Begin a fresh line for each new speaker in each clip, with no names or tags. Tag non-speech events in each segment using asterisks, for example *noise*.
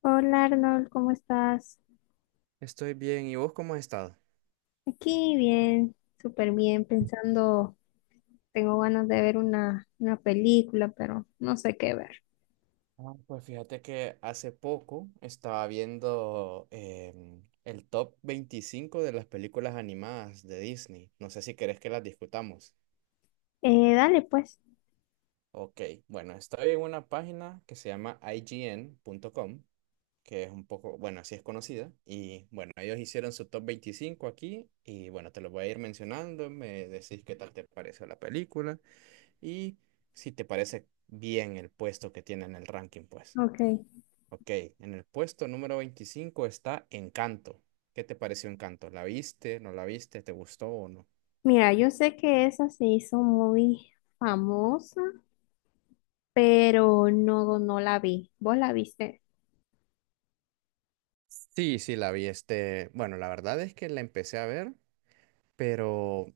Hola Arnold, ¿cómo estás?
Estoy bien. ¿Y vos cómo has estado?
Aquí bien, súper bien, pensando, tengo ganas de ver una película, pero no sé qué ver.
Ah, pues fíjate que hace poco estaba viendo el top 25 de las películas animadas de Disney. No sé si querés que las discutamos.
Dale pues,
Ok, bueno, estoy en una página que se llama IGN.com, que es un poco, bueno, así es conocida. Y bueno, ellos hicieron su top 25 aquí y bueno, te lo voy a ir mencionando, me decís qué tal te pareció la película y si te parece bien el puesto que tiene en el ranking, pues.
ok.
Ok, en el puesto número 25 está Encanto. ¿Qué te pareció Encanto? ¿La viste? ¿No la viste? ¿Te gustó o no?
Mira, yo sé que esa se hizo muy famosa, pero no, no la vi. ¿Vos la viste?
Sí, sí, la vi. Este, bueno, la verdad es que la empecé a ver, pero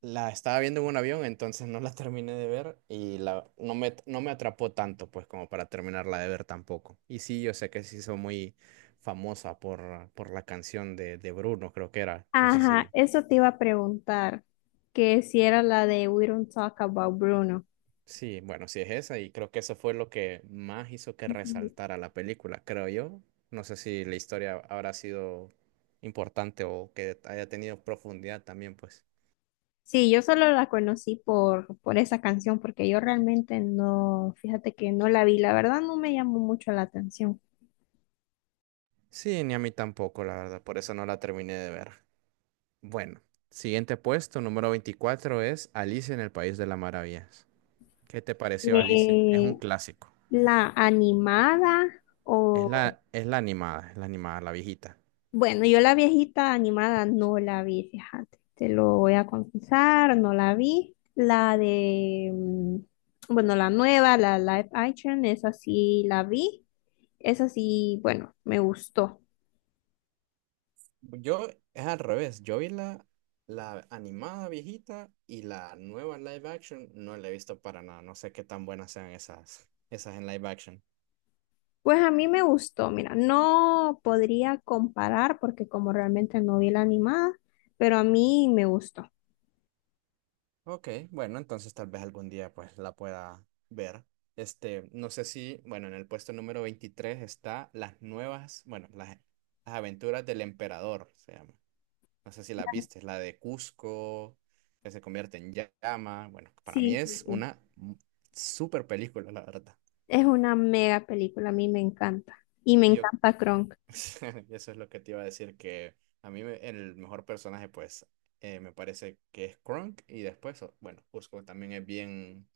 la estaba viendo en un avión, entonces no la *laughs* terminé de ver no me atrapó tanto, pues, como para terminarla de ver tampoco. Y sí, yo sé que se hizo muy famosa por la canción de Bruno, creo que era. No sé
Ajá,
si.
eso te iba a preguntar, que si era la de We Don't Talk About Bruno.
Sí, bueno, sí es esa y creo que eso fue lo que más hizo que resaltara la película, creo yo. No sé si la historia habrá sido importante o que haya tenido profundidad también, pues.
Sí, yo solo la conocí por esa canción, porque yo realmente no, fíjate que no la vi, la verdad no me llamó mucho la atención.
Sí, ni a mí tampoco, la verdad, por eso no la terminé de ver. Bueno, siguiente puesto, número 24, es Alicia en el País de las Maravillas. ¿Qué te pareció Alicia? Es un
Eh,
clásico.
la animada o,
Es la animada, la viejita.
bueno, yo la viejita animada no la vi, fíjate, te lo voy a confesar, no la vi. La de, bueno, la nueva, la live action, esa sí la vi, esa sí, bueno, me gustó.
Yo es al revés, la animada viejita, y la nueva live action no la he visto para nada, no sé qué tan buenas sean esas en live action.
Pues a mí me gustó, mira, no podría comparar porque como realmente no vi la animada, pero a mí me gustó.
Ok, bueno, entonces tal vez algún día pues la pueda ver. Este, no sé si, bueno, en el puesto número 23 está las nuevas, bueno, las aventuras del emperador, se llama. No sé si la viste, es la de Cusco, que se convierte en llama. Bueno, para mí
Sí, sí,
es
sí.
una super película, la verdad.
Es una mega película, a mí me encanta. Y me
Y yo
encanta Kronk.
*laughs* eso es lo que te iba a decir, que el mejor personaje, pues, me parece que es Krunk y después, bueno, Cusco también es bien,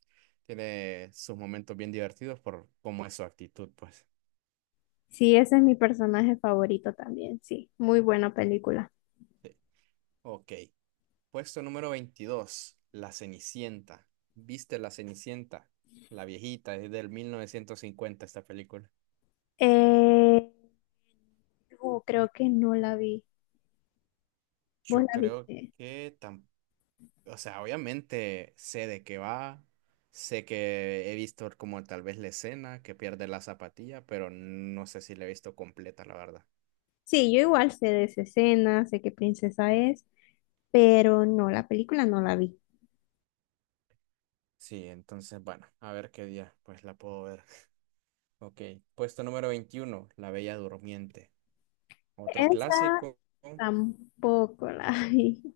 tiene sus momentos bien divertidos por cómo es su actitud, pues.
Sí, ese es mi personaje favorito también, sí. Muy buena película.
Sí. Ok, puesto número 22. La Cenicienta. ¿Viste La Cenicienta? La viejita, es del 1950 esta película.
Eh, oh, creo que no la vi. ¿Vos
Yo
la
creo
viste?
que O sea, obviamente sé de qué va, sé que he visto como tal vez la escena que pierde la zapatilla, pero no sé si la he visto completa, la verdad.
Sí, yo igual sé de esa escena, sé qué princesa es, pero no, la película no la vi.
Sí, entonces, bueno, a ver qué día, pues la puedo ver. Ok, puesto número 21. La Bella Durmiente. Otro
Esa
clásico.
tampoco la *laughs* vi.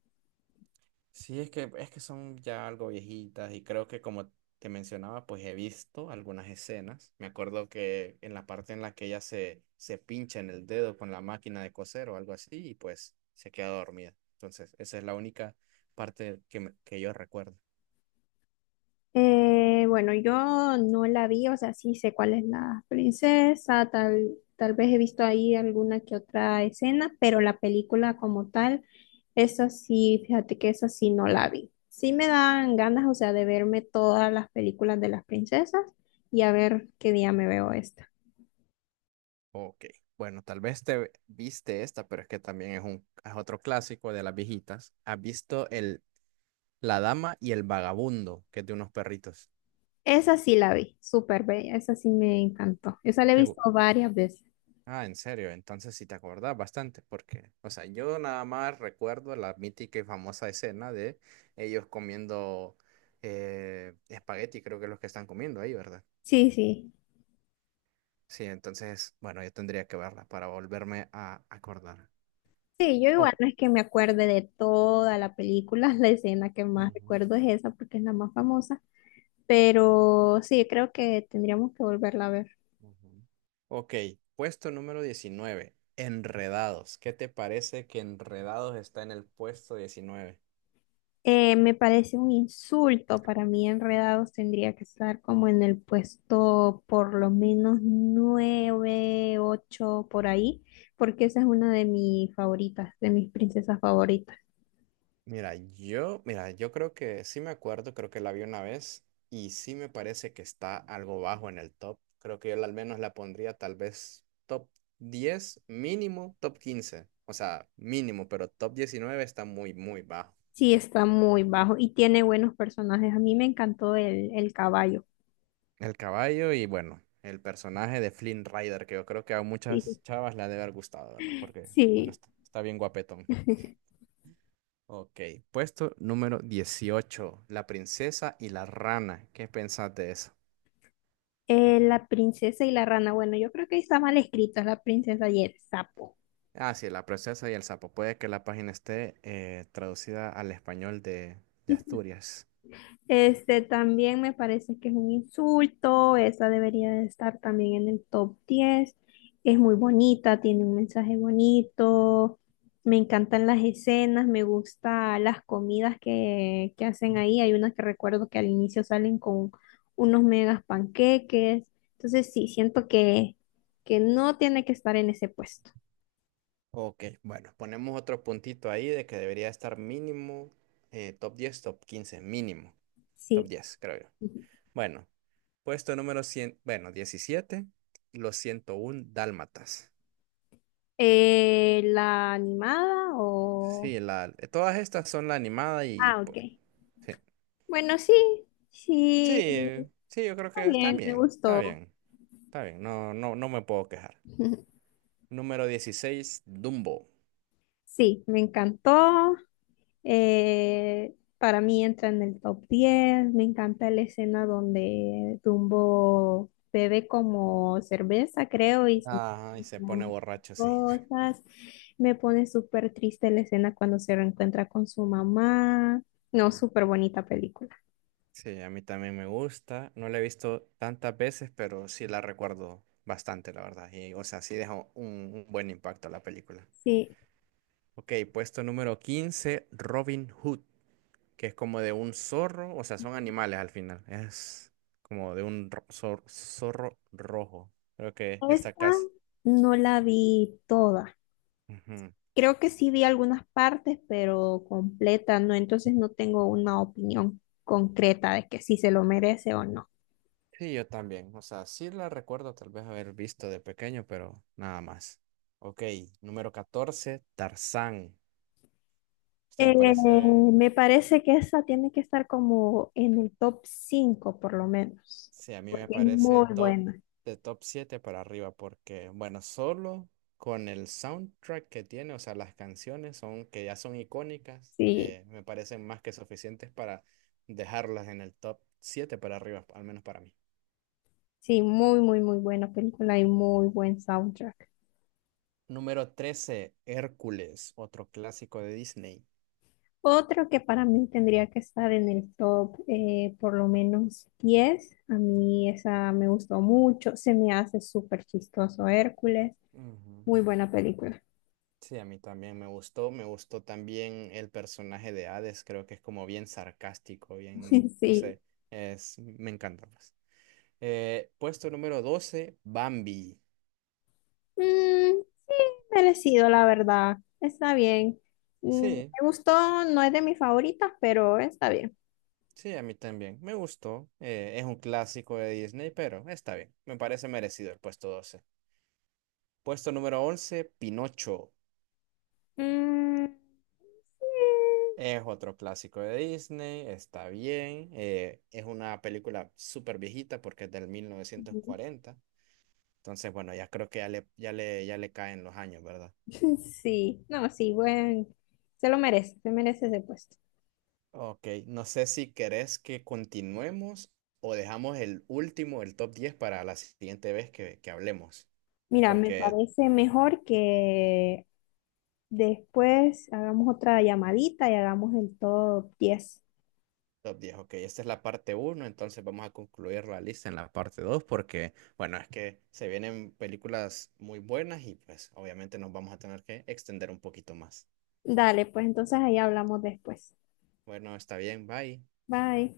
Sí, es que son ya algo viejitas, y creo que como te mencionaba, pues he visto algunas escenas. Me acuerdo que en la parte en la que ella se pincha en el dedo con la máquina de coser o algo así, y pues se queda dormida. Entonces, esa es la única parte que yo recuerdo.
Bueno, yo no la vi, o sea, sí sé cuál es la princesa, tal vez he visto ahí alguna que otra escena, pero la película como tal, esa sí, fíjate que esa sí no la vi. Sí me dan ganas, o sea, de verme todas las películas de las princesas y a ver qué día me veo esta.
Ok, bueno, tal vez te viste esta, pero es que también es otro clásico de las viejitas. ¿Has visto el La Dama y el Vagabundo, que es de unos perritos?
Esa sí la vi, súper bella, esa sí me encantó. Esa la he visto varias veces.
Ah, en serio, entonces sí te acordás bastante, porque, o sea, yo nada más recuerdo la mítica y famosa escena de ellos comiendo espagueti, creo que es lo que están comiendo ahí, ¿verdad?
Sí, sí.
Sí, entonces, bueno, yo tendría que verla para volverme a acordar.
Sí, yo igual
Oh.
no es que me acuerde de toda la película, *laughs* la escena que más
Ujú,
recuerdo es esa porque es la más famosa, pero sí, creo que tendríamos que volverla a ver.
ujú. Ok, puesto número 19. Enredados. ¿Qué te parece que Enredados está en el puesto 19?
Me parece un insulto para mí, Enredados tendría que estar como en el puesto por lo menos nueve, ocho, por ahí, porque esa es una de mis favoritas, de mis princesas favoritas.
Mira, yo creo que sí me acuerdo, creo que la vi una vez y sí me parece que está algo bajo en el top. Creo que yo al menos la pondría tal vez top 10, mínimo top 15, o sea, mínimo, pero top 19 está muy, muy bajo.
Sí, está muy bajo y tiene buenos personajes. A mí me encantó el caballo.
El caballo y bueno, el personaje de Flynn Rider, que yo creo que a
Sí.
muchas chavas le ha de haber gustado, ¿verdad? Porque, bueno,
Sí.
está bien guapetón.
*laughs*
Ok, puesto número 18. La princesa y la rana. ¿Qué pensás de eso?
La princesa y la rana. Bueno, yo creo que ahí está mal escrito, es la princesa y el sapo.
Ah, sí, la princesa y el sapo. Puede que la página esté traducida al español de Asturias.
Este también me parece que es un insulto, esa debería de estar también en el top 10. Es muy bonita, tiene un mensaje bonito, me encantan las escenas, me gustan las comidas que hacen ahí. Hay unas que recuerdo que al inicio salen con unos megas panqueques. Entonces sí, siento que no tiene que estar en ese puesto.
Ok, bueno, ponemos otro puntito ahí de que debería estar mínimo top 10, top 15, mínimo. Top
Sí.
10, creo yo.
Ujú.
Bueno, 17, los 101 dálmatas.
¿La animada o...?
Sí, todas estas son la animada y
Ah, ok.
pues, sí.
Bueno, sí, sí,
Sí, sí, yo creo
está
que está
bien, me
bien,
gustó.
está bien. No, no, no me puedo quejar.
*laughs*
Número 16. Dumbo.
Sí, me encantó. Para mí entra en el top 10. Me encanta la escena donde Dumbo bebe como cerveza, creo, y se
Ajá, y se pone
encuentran
borracho, sí.
cosas. Me pone súper triste la escena cuando se reencuentra con su mamá. No,
Mm.
súper bonita película.
Sí, a mí también me gusta. No la he visto tantas veces, pero sí la recuerdo bastante, la verdad. Y, o sea, sí deja un buen impacto la película.
Sí,
Ok, puesto número 15. Robin Hood, que es como de un zorro, o sea, son animales al final. Es como de un zorro rojo. Creo que esta
esta
casa.
no la vi toda. Creo que sí vi algunas partes, pero completa, no, entonces no tengo una opinión concreta de que si se lo merece o no.
Sí, yo también. O sea, sí la recuerdo tal vez haber visto de pequeño, pero nada más. Ok, número 14. Tarzán. Esta me
Eh,
parece,
me parece que esa tiene que estar como en el top 5 por lo menos,
sí, a mí
porque
me
es
parece
muy
top
buena.
de top 7 para arriba, porque, bueno, solo con el soundtrack que tiene, o sea, las canciones son, que ya son icónicas,
Sí,
me parecen más que suficientes para dejarlas en el top 7 para arriba, al menos para mí.
sí, muy, muy, muy buena película y muy buen soundtrack.
Número 13. Hércules, otro clásico de Disney.
Otro que para mí tendría que estar en el top por lo menos 10. A mí esa me gustó mucho, se me hace súper chistoso Hércules.
Ujú.
Muy buena película.
Sí, a mí también me gustó también el personaje de Hades, creo que es como bien sarcástico, bien,
*laughs*
no
Sí.
sé, me encanta pues. Puesto número 12. Bambi.
Mm, sí, merecido, la verdad. Está bien.
Sí,
Me gustó, no es de mis favoritas, pero está bien.
sí, a mí también, me gustó, es un clásico de Disney, pero está bien, me parece merecido el puesto 12. Puesto número 11. Pinocho.
Mm, sí.
Es otro clásico de Disney, está bien, es una película súper viejita porque es del mil novecientos
Ujú.
cuarenta Entonces, bueno, ya creo que ya le caen los años, ¿verdad?
*laughs* Sí, no, sí, bueno. Se lo merece, se merece ese puesto.
Ok, no sé si querés que continuemos o dejamos el último, el top 10, para la siguiente vez que hablemos.
Mira, me
Porque
parece mejor que después hagamos otra llamadita y hagamos el top 10.
top 10, ok, esta es la parte uno, entonces vamos a concluir la lista en la parte 2 porque, bueno, es que se vienen películas muy buenas y pues obviamente nos vamos a tener que extender un poquito más.
Dale, pues entonces ahí hablamos después.
Bueno, está bien, bye.
Bye.